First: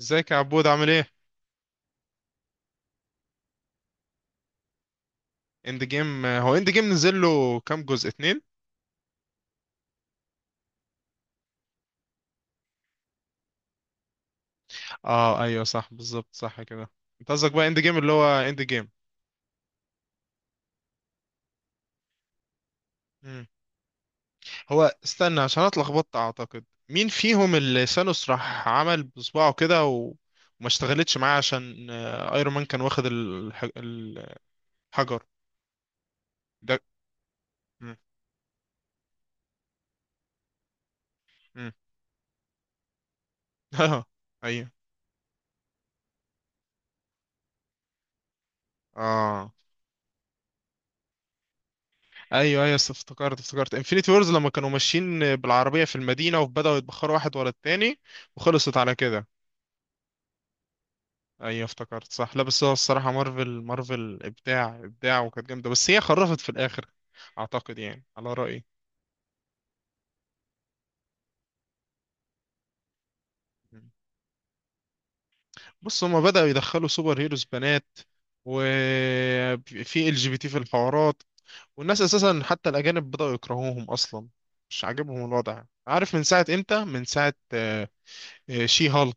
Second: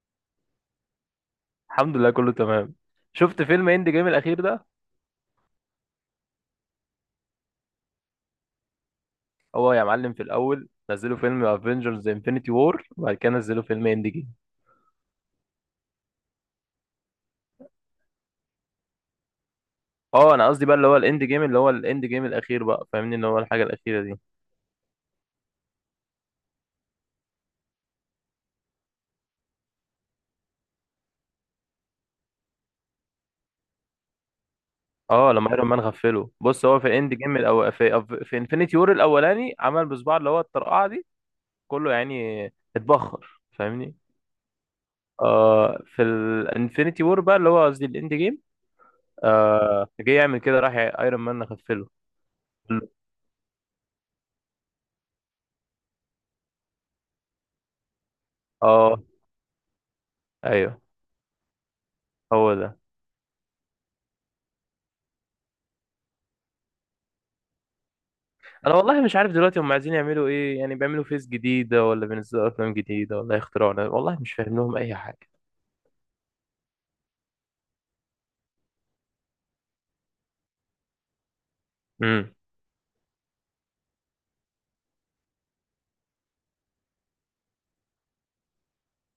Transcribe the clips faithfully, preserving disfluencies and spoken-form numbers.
ازيك يا عبود، عامل ايه؟ الحمد لله، كله تمام. شفت فيلم اند جيم الاخير ده؟ اند جيم، هو اند جيم نزل له كام جزء، اتنين؟ هو يا معلم، في الاول نزلوا فيلم افنجرز انفنتي وور، وبعد كده نزلوا فيلم اند جيم. اه، ايوه صح، بالظبط، صح كده. انت قصدك بقى اند جيم اللي هو اند جيم؟ اه، انا قصدي بقى اللي هو الاند جيم اللي هو الاند جيم الاخير بقى، فاهمني؟ اللي هو مم. الحاجه الاخيره دي. هو استنى، عشان انا اتلخبطت، اعتقد مين فيهم اللي ثانوس راح عمل بصباعه كده و... وما اشتغلتش معاه، عشان آه، ايرون مان كان واخد الح... الحجر اه لما ايرون مان غفله، بص، ده. هو في اند جيم الأو... في مم. أف- في انفنتي وور الاولاني عمل بصباعه اللي هو الطرقعه دي. مم. كله يعني اتبخر، فاهمني. اه، ايوه. آه في الانفنتي وور بقى، اللي هو قصدي الاند جيم. اه، آه جه يعمل كده راح ايرون مان غفله. ايوه. ايوه، است- افتكرت افتكرت انفينيتي وورز لما كانوا ماشيين بالعربيه في المدينه، وبداوا يتبخروا واحد ورا التاني، وخلصت على اه، كده. ايوه، ايوه افتكرت صح. لا هو بس هو ده. الصراحة، مارفل مارفل ابداع ابداع، وكانت جامدة، بس هي خرفت في الاخر. اعتقد يعني، على رأيي. انا والله مش عارف دلوقتي هم عايزين يعملوا ايه، يعني بيعملوا فيس جديده، ولا بينزلوا افلام جديده، ولا يخترعوا. أنا والله مش فاهم لهم اي حاجه. بص، هما بدأوا يدخلوا سوبر هيروز بنات، وفي ال جي بي تي في الحوارات، والناس امم. اساسا، حتى الاجانب، بدأوا يكرهوهم اصلا. مش عاجبهم الوضع، عارف من ساعة امتى؟ من ساعة آه، آه، شي هالك.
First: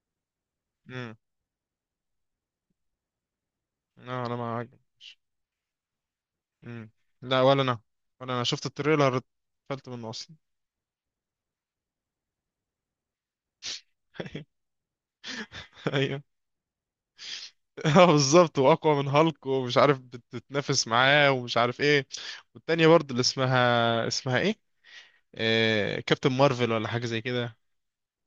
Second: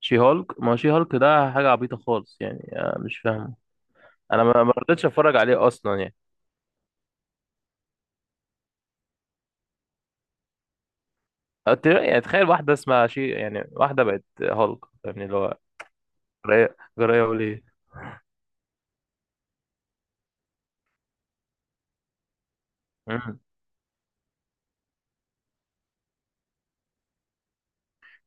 شي هولك، ما هو شي امم. هولك ده حاجه عبيطه خالص، يعني آه، مش فاهمه. لا، انا انا ما ما ما رضيتش عاجبش. اتفرج عليه اصلا يعني. امم. لا، ولا انا. ولا انا شفت التريلر. اتقفلت منه اصلا. أت- يعني تخيل واحده اسمها شي، يعني واحده بقت هولك. يعني اللي هو ايوه. جرايه جرايه وليه. اه، بالظبط، واقوى من هالك ومش عارف، بتتنافس معاه ومش عارف ايه. والتانية برضه، اللي امم. اسمها اسمها ايه؟ آه... كابتن مارفل ولا حاجة زي كده.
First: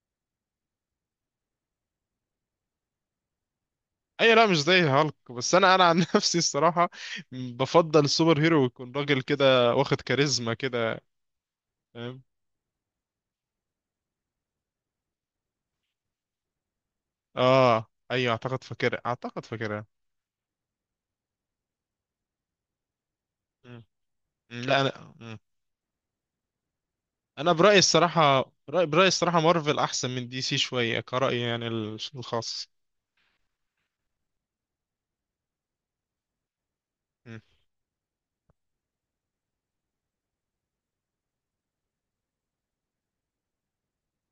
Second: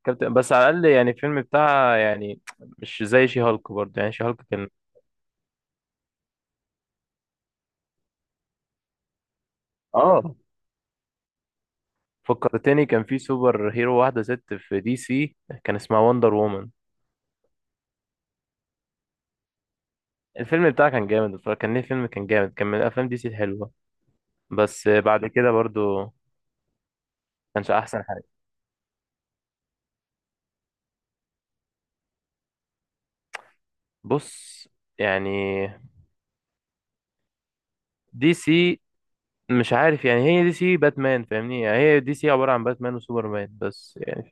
كابتن بس على الاقل يعني الفيلم بتاعها يعني مش زي شي هولك، برضه يعني شي اي، هولك لا مش كان. زي هالك، بس انا انا عن نفسي الصراحة، بفضل السوبر هيرو يكون راجل كده، واخد اه، كاريزما كده. فاهم. فكرتني، كان في سوبر هيرو واحده ست في دي سي، كان اسمها وندر وومن. اه، ايوه، اعتقد فاكرها، اعتقد فاكرها. الفيلم بتاعه كان جامد بصراحة، كان ليه فيلم، كان جامد، كان من أفلام دي سي الحلوة. مم. مم، لا بس انا، بعد مم. كده برضو انا كانش برأيي أحسن حاجة. الصراحة، برأيي برأيي الصراحة، مارفل احسن من دي سي شوية، كرأيي يعني ال- الخاص. بص يعني، مم. دي سي مش عارف، يعني هي دي سي باتمان، فاهمني؟ يعني هي دي سي عبارة عن باتمان وسوبرمان بس يعني.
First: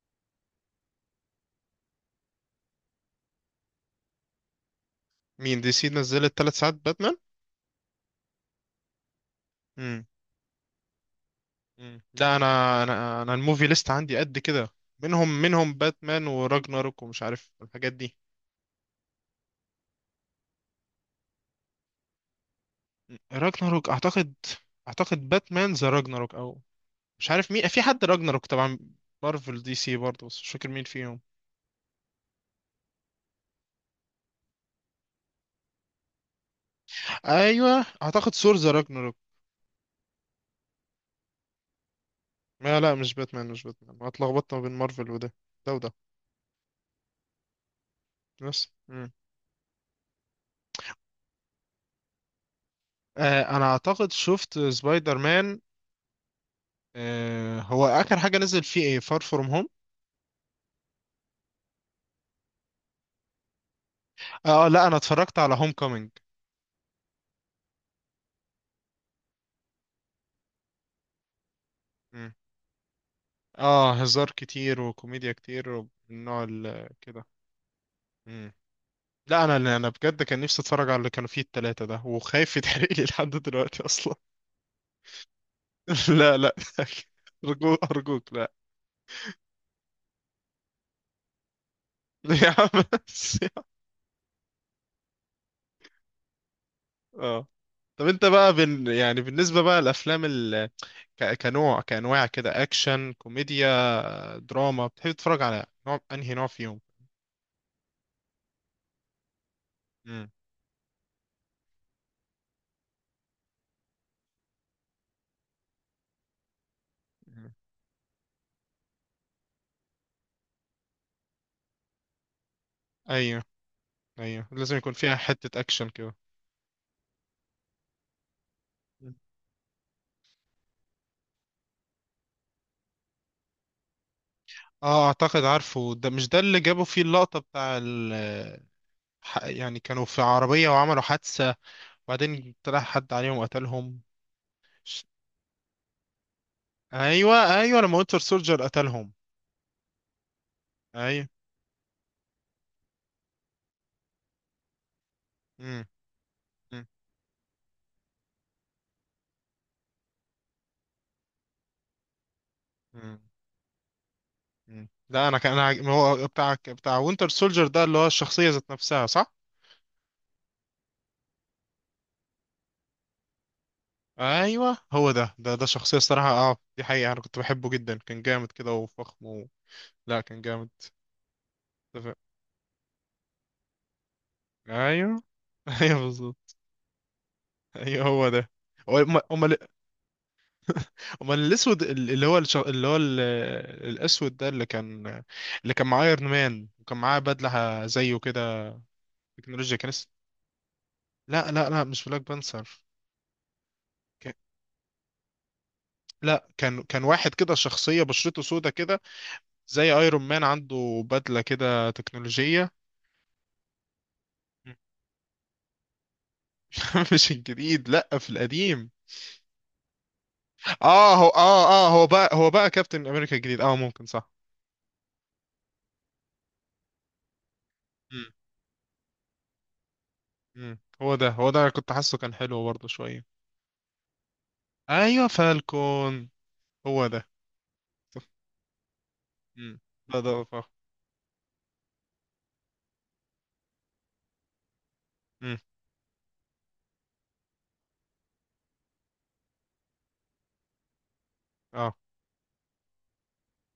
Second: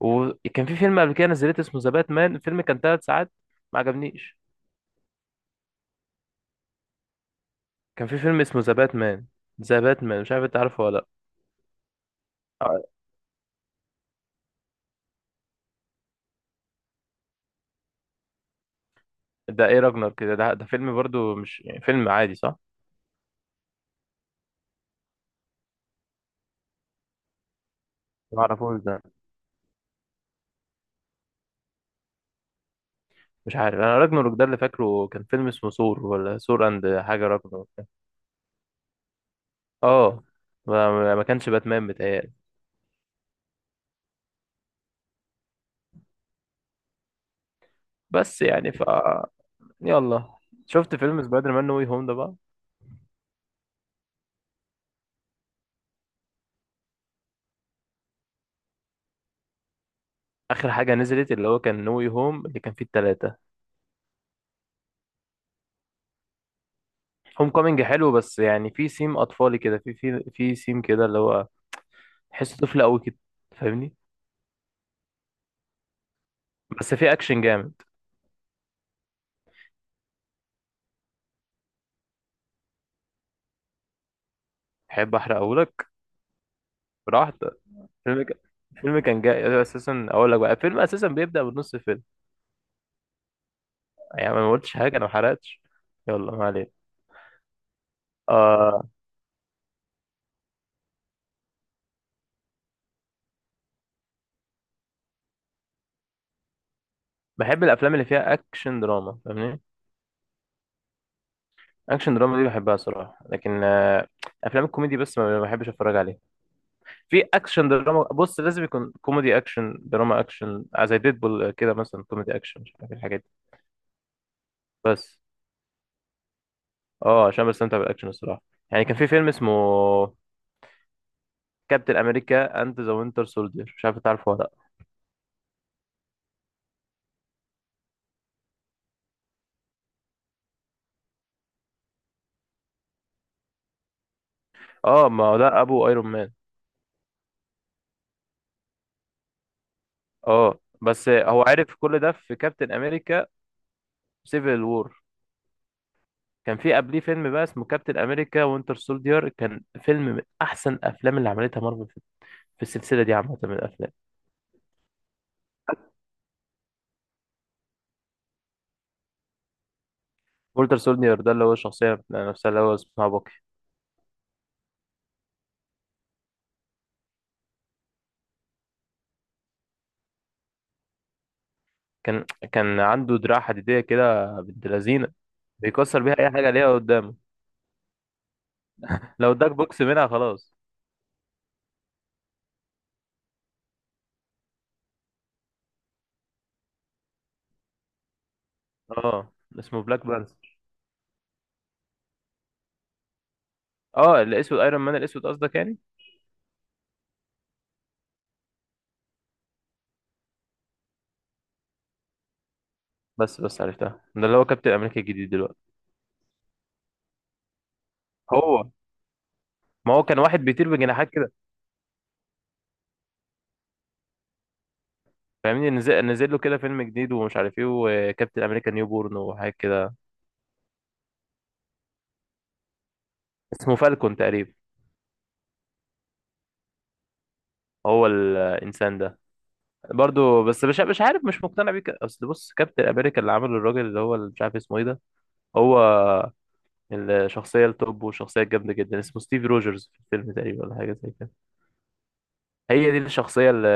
وكان في فيلم قبل كده نزلت اسمه ذا باتمان، الفيلم كان ثلاث ساعات، ما عجبنيش. مين دي سي نزلت ثلاث ساعات باتمان؟ كان في فيلم اسمه ذا باتمان. ذا باتمان، مش عارف انت عارفه ولا؟ مم. لا، انا لا، انا انا الموفي ليست عندي قد كده. منهم منهم باتمان وراجناروك ومش عارف الحاجات دي. ده ايه راجنر كده، ده, ده فيلم برضو مش يعني فيلم عادي، صح؟ مم. راجناروك اعتقد. اعتقد باتمان ذا راجناروك، او... مش عارف مين، في حد ما راجناروك اعرفوش طبعا. ده. مارفل، دي سي برضه، بس مش فاكر مين فيهم. مش عارف، انا راجناروك ده اللي فاكره كان فيلم اسمه ثور، ولا ثور اند حاجه راجناروك. ايوه اعتقد ثور ذا راجناروك. اه ما ما كانش باتمان، بتهيألي. لا لا، مش باتمان، مش باتمان، أنا اتلخبطت ما بين مارفل وده، ده وده. بس بس. يعني ف مم. يلا، شفت فيلم سبايدر مان نو واي هوم ده بقى؟ آه، انا اعتقد شفت سبايدر مان. آه، هو اخر حاجه نزل فيه ايه؟ فار فروم هوم؟ اخر حاجه نزلت اللي هو كان نو واي هوم، اللي كان فيه التلاتة. اه، آه، لا انا اتفرجت على هوم كومينج. هوم كومينج حلو، بس يعني في سيم اطفالي كده، في في في سيم كده، اللي هو تحسه طفل قوي كده، فاهمني؟ اه، هزار كتير وكوميديا كتير، والنوع ال- بس في كده. اكشن جامد. مم. لا، انا اللي انا بجد كان نفسي اتفرج على اللي كانوا فيه التلاتة ده، وخايف يتحرق لي لحد دلوقتي اصلا. احب احرقهولك؟ لا لا، براحتك. ارجوك الفيلم ارجوك، كان لا. الفيلم كان جاي اساسا، اقول لك بقى، الفيلم اساسا بيبدأ بنص الفيلم. يا عم بس. يعني أنا ما قلتش حاجة، أنا ما حرقتش. يلا، ما علينا. اه. طب انت بقى، بن آه يعني بالنسبة بقى، الافلام ال... ك... كنوع كانواع كده، اكشن كوميديا دراما، بتحب تتفرج على نوع، انهي نوع فيهم؟ بحب الأفلام اللي فيها أكشن دراما، فاهمني؟ مم. أكشن دراما دي بحبها صراحة، لكن آه أفلام الكوميدي بس ما ما بحبش أتفرج عليها. في مم. أكشن دراما، بص، لازم يكون كوميدي أكشن دراما أكشن، آه، زي ديدبول كده مثلا، كوميدي أكشن، مش عارف الحاجات دي. ايوه. ايوه، لازم يكون فيها بس حتة اكشن كده. أه عشان بستمتع بالأكشن الصراحة. يعني كان في فيلم اسمه كابتن أمريكا أند ذا وينتر سولدير، مش عارف تعرفه ولا لأ. اه، اعتقد عارفه. ده، مش ده اللي جابوا فيه اللقطة بتاع ال ح- يعني كانوا في عربية وعملوا حادثة، وبعدين طلع حد عليهم وقتلهم. ش- أه، ما هو ده أبو أيرون مان. ايوه. ايوه لما وينتر سولجر قتلهم. أه، بس ايوه. هو عرف كل ده في كابتن أمريكا سيفل وور. مم. كان في مم. قبليه فيلم بقى اسمه كابتن امريكا وينتر سولدير، كان فيلم من احسن افلام اللي عملتها مارفل في في السلسله دي مم. عامه من الافلام. مم. لا، انا كان انا عاج- هو بتاع بتاع وينتر سولجر ده، اللي هو الشخصية ذات نفسها، صح؟ وينتر سولدير ده اللي هو الشخصيه نفسها، اللي هو اسمها باكي. ايوه هو ده، ده ده شخصية الصراحة، اه دي حقيقة، انا كنت بحبه جدا، كان جامد كده وفخم و... لا كان جامد. اتفق. كان كان عنده دراع حديديه كده، بنت لذينه، ايوه. ايوه بيكسر بيها اي حاجه بالظبط. ليها قدامه. ايوه هو ده. هو- لو اداك امال، بوكس منها خلاص. امال الاسود. ال- اللي هو الش... اللي هو ال... الاسود ده اللي كان، اللي كان معاه ايرون مان وكان معاه بدله زيه كده، اه، تكنولوجيا، اسمه كان بلاك اس... بانثر. لا لا لا، مش بلاك بانثر. اه، ك... الاسود ايرون مان الاسود قصدك يعني؟ لا، كان كان واحد كده، شخصيه بشرته سودا كده، زي ايرون مان عنده بدله كده تكنولوجيه. بس بس عرفتها، ده اللي هو كابتن امريكا الجديد دلوقتي. مش الجديد، لا، في هو، القديم. ما هو كان واحد بيطير بجناحات اه هو كده، اه اه هو بقى هو بقى كابتن امريكا الجديد، اه ممكن، صح. فاهمني؟ نزل, نزل له كده فيلم جديد، ومش عارف ايه، مم. وكابتن امريكا نيو بورن، وحاجات كده. مم. هو ده هو ده، كنت حاسه كان حلو برضه شويه. اسمه فالكون تقريبا. ايوه فالكون، هو ده. هو الانسان ده مم. لا ده. برضو، بس اه. مش مش عارف، مش مقتنع بيه. ك- اصل بص، كابتن امريكا اللي عمله الراجل، اللي هو اللي مش عارف اسمه ايه ده، مم. هو الشخصيه التوب، والشخصيه الجامده جدا، اسمه ستيف روجرز في الفيلم تقريبا، ولا حاجه زي كده. اه. هي دي الشخصيه اللي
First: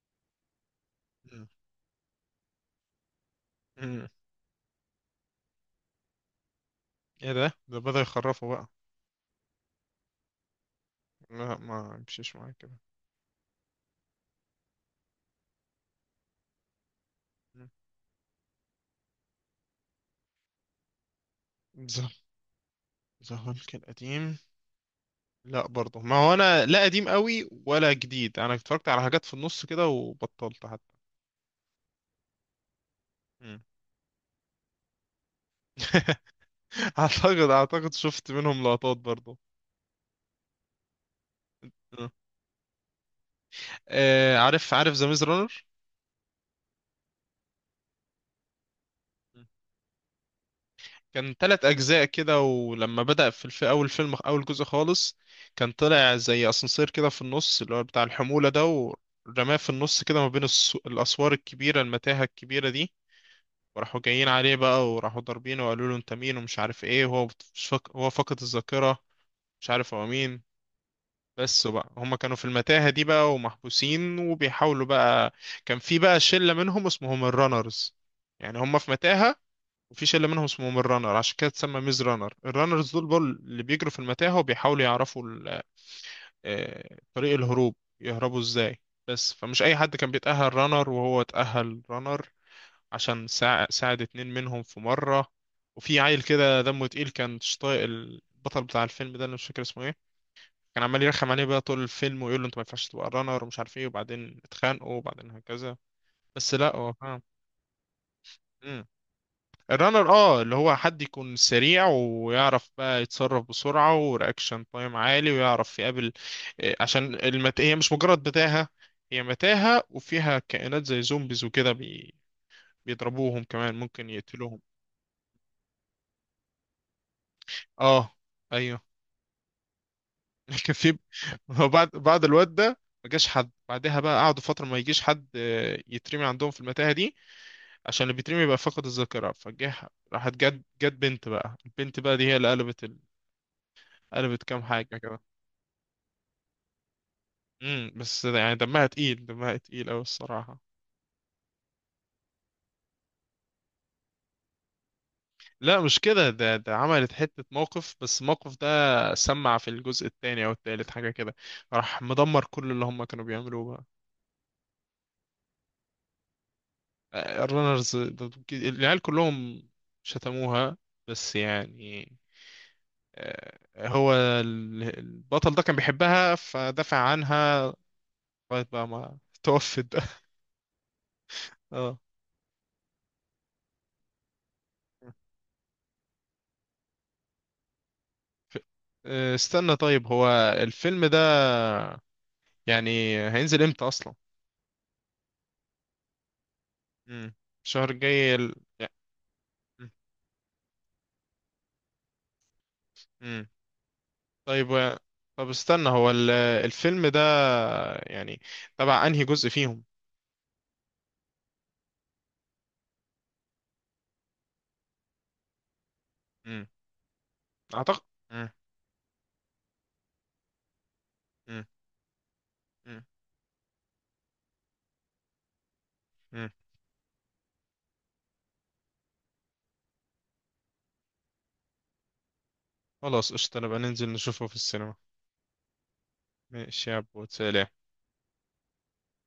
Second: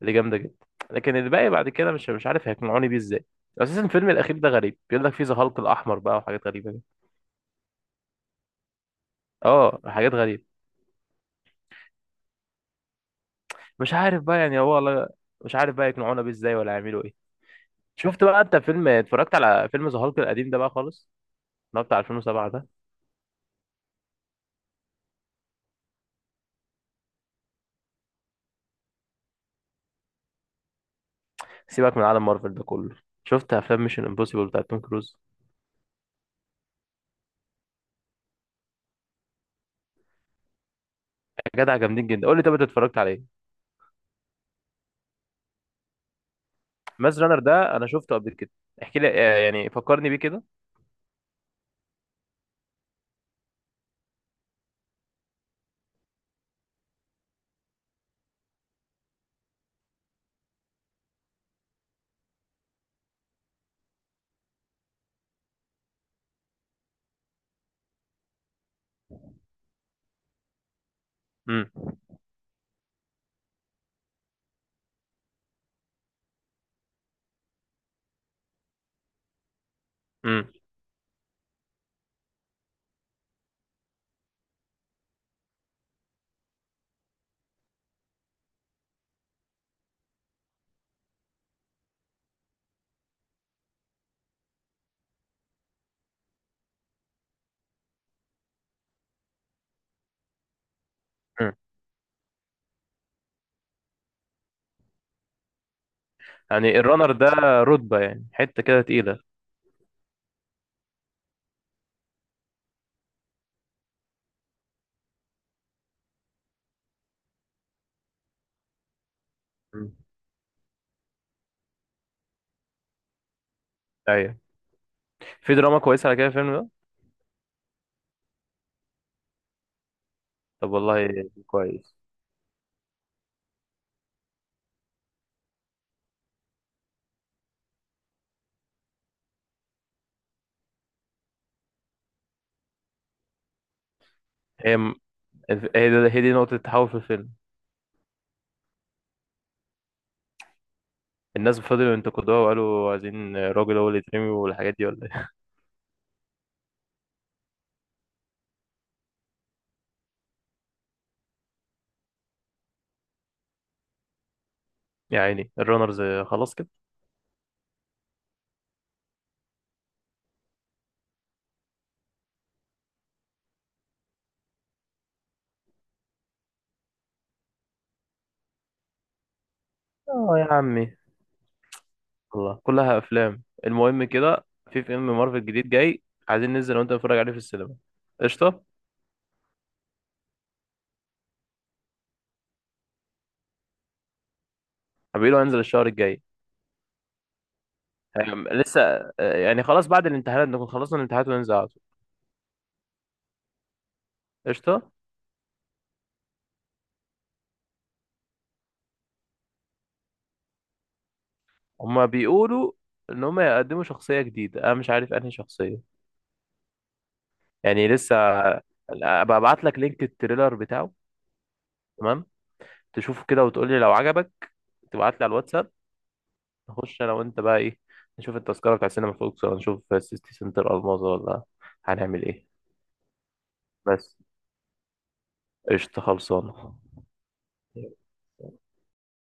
اللي جامده جدا. لكن مم. الباقي بعد كده مش مش عارف هيقنعوني بيه ازاي. اساسا مم. الفيلم الاخير ده غريب، بيقول لك فيه ذا هالك الاحمر بقى، وحاجات غريبه كده. ايه ده، ده بدأ يخرفه بقى. اه، حاجات غريبه. لا، ما مشيش معايا كده. مش عارف بقى، يعني هو والله مش عارف بقى يقنعونا بيه ازاي، ولا يعملوا ايه. مم. شفت بقى انت فيلم، اتفرجت على فيلم ذا هالك القديم ده بقى خالص، اللي هو بتاع ذا سنة ألفين وسبعة ده؟ ذا هالك القديم. لا برضه، ما هو انا لا قديم قوي ولا جديد، انا اتفرجت على حاجات في النص كده، وبطلت حتى. سيبك من عالم مارفل ده كله. شفت مم. افلام ميشن امبوسيبل بتاع توم كروز؟ اعتقد اعتقد شفت منهم لقطات برضه. يا جدع جامدين جدا. قول لي، طب انت اتفرجت على ايه؟ آه، عارف عارف ذا ميز رانر. ماز رانر ده انا شفته قبل كده. احكي لي، آه، يعني فكرني بيه كده. كان تلات أجزاء كده، ولما بدأ في الف... أول فيلم، أول جزء خالص، كان طلع زي أسانسير كده في النص اللي هو بتاع الحمولة ده، ورماه في النص كده ما بين الس... الأسوار الكبيرة، المتاهة الكبيرة دي. وراحوا جايين عليه بقى، وراحوا ضاربينه، وقالوا له أنت مين ومش عارف إيه، وهو بت- مش فاك... هو فقد الذاكرة، مش عارف هو مين. بس امم. بقى، هما كانوا في المتاهة دي بقى، ومحبوسين وبيحاولوا بقى. كان في بقى شلة منهم اسمهم الرانرز، يعني هما في متاهة، وفي شله منهم امم. اسمهم الرانر، عشان كده اتسمى ميز رانر. الرانرز دول بول اللي بيجروا في المتاهه وبيحاولوا يعرفوا ال- آه، طريق الهروب، يهربوا ازاي. بس فمش اي حد كان بيتاهل رانر، وهو اتاهل رانر عشان ساع- ساعد اتنين منهم في مره. وفي عيل كده دمه تقيل، كان مش طايق البطل بتاع الفيلم ده، انا مش فاكر اسمه ايه، كان عمال يرخم عليه امم. بقى طول الفيلم، ويقول له انت ما ينفعش تبقى رانر ومش عارف ايه، وبعدين اتخانقوا، وبعدين هكذا. بس، لا يعني هو الرانر فاهم. ده رتبة، يعني حتة كده تقيلة؟ الرانر، اه اللي هو حد يكون سريع ويعرف بقى يتصرف بسرعة، ورياكشن تايم عالي، ويعرف يقابل آه، عشان المت... هي مش مجرد متاهة، هي متاهة مم. وفيها كائنات زي زومبيز وكده، بي... بيضربوهم كمان، ممكن ايوه، يقتلوهم. في دراما كويسة على كده الفيلم ده. اه. ايوه. طب كان في... والله هو بعد كويس. بعد الواد ده، ما جاش حد بعدها بقى، قعدوا فترة ما يجيش حد آه، يترمي عندهم في المتاهة دي، عشان اللي بيترمي يبقى فقد الذاكرة فجه. راحت جت جت بنت بقى، البنت بقى دي هي اللي قلبت ال... قلبت كام هي حاجة. هي دي هي دي نقطة التحول في الفيلم. امم. بس يعني دمها تقيل، دمها تقيل أوي الصراحة. الناس فضلوا ينتقدوها، وقالوا عايزين راجل هو اللي يترمي، والحاجات دي ولا ايه. لا مش كده، ده ده عملت حتة موقف، بس الموقف ده، سمع في الجزء التاني أو التالت حاجة كده، راح مدمر كل اللي هم كانوا بيعملوه بقى. يا عيني الرانرز، خلاص كده. آه، الرنرز ده- العيال كلهم شتموها، بس يعني، آه، هو ال- البطل ده كان بيحبها فدافع عنها، لغاية بقى ما توفت بقى. اه يا عمي. اه. والله كلها افلام. المهم كده، في فيلم مارفل جديد جاي، عايزين ننزل وانت نتفرج عليه في السينما. ف- قشطه؟ آه، استنى طيب، هو الفيلم ده يعني هينزل امتى أصلا؟ حبيبي لو هنزل الشهر الجاي. امم. الشهر الجاي هيعم- ال... لسه، يا- آه، يعني خلاص مم. بعد الامتحانات، نكون خلصنا الامتحانات وننزل على طول. مم. طيب، قشطه. و- طب استنى، هو ال... الفيلم ده، يعني تبع انهي جزء فيهم؟ هما بيقولوا ان هما يقدموا شخصيه جديده، انا مش عارف انهي شخصيه. امم. يعني اعتقد. لسه امم. آه، ابقى ابعت لك لينك التريلر بتاعه، امم. تمام؟ تشوفه كده وتقولي لو عجبك، تبعت لي على الواتساب. امم. نخش انا وانت بقى ايه؟ نشوف التذكرة بتاع سينما فوكس، ولا نشوف سيتي سنتر الماظة، ولا هنعمل ايه؟ خلاص قشطة، نبقى ننزل بس. نشوفه في السينما. قشطة خلصانة. ماشي يا عبود، سلام.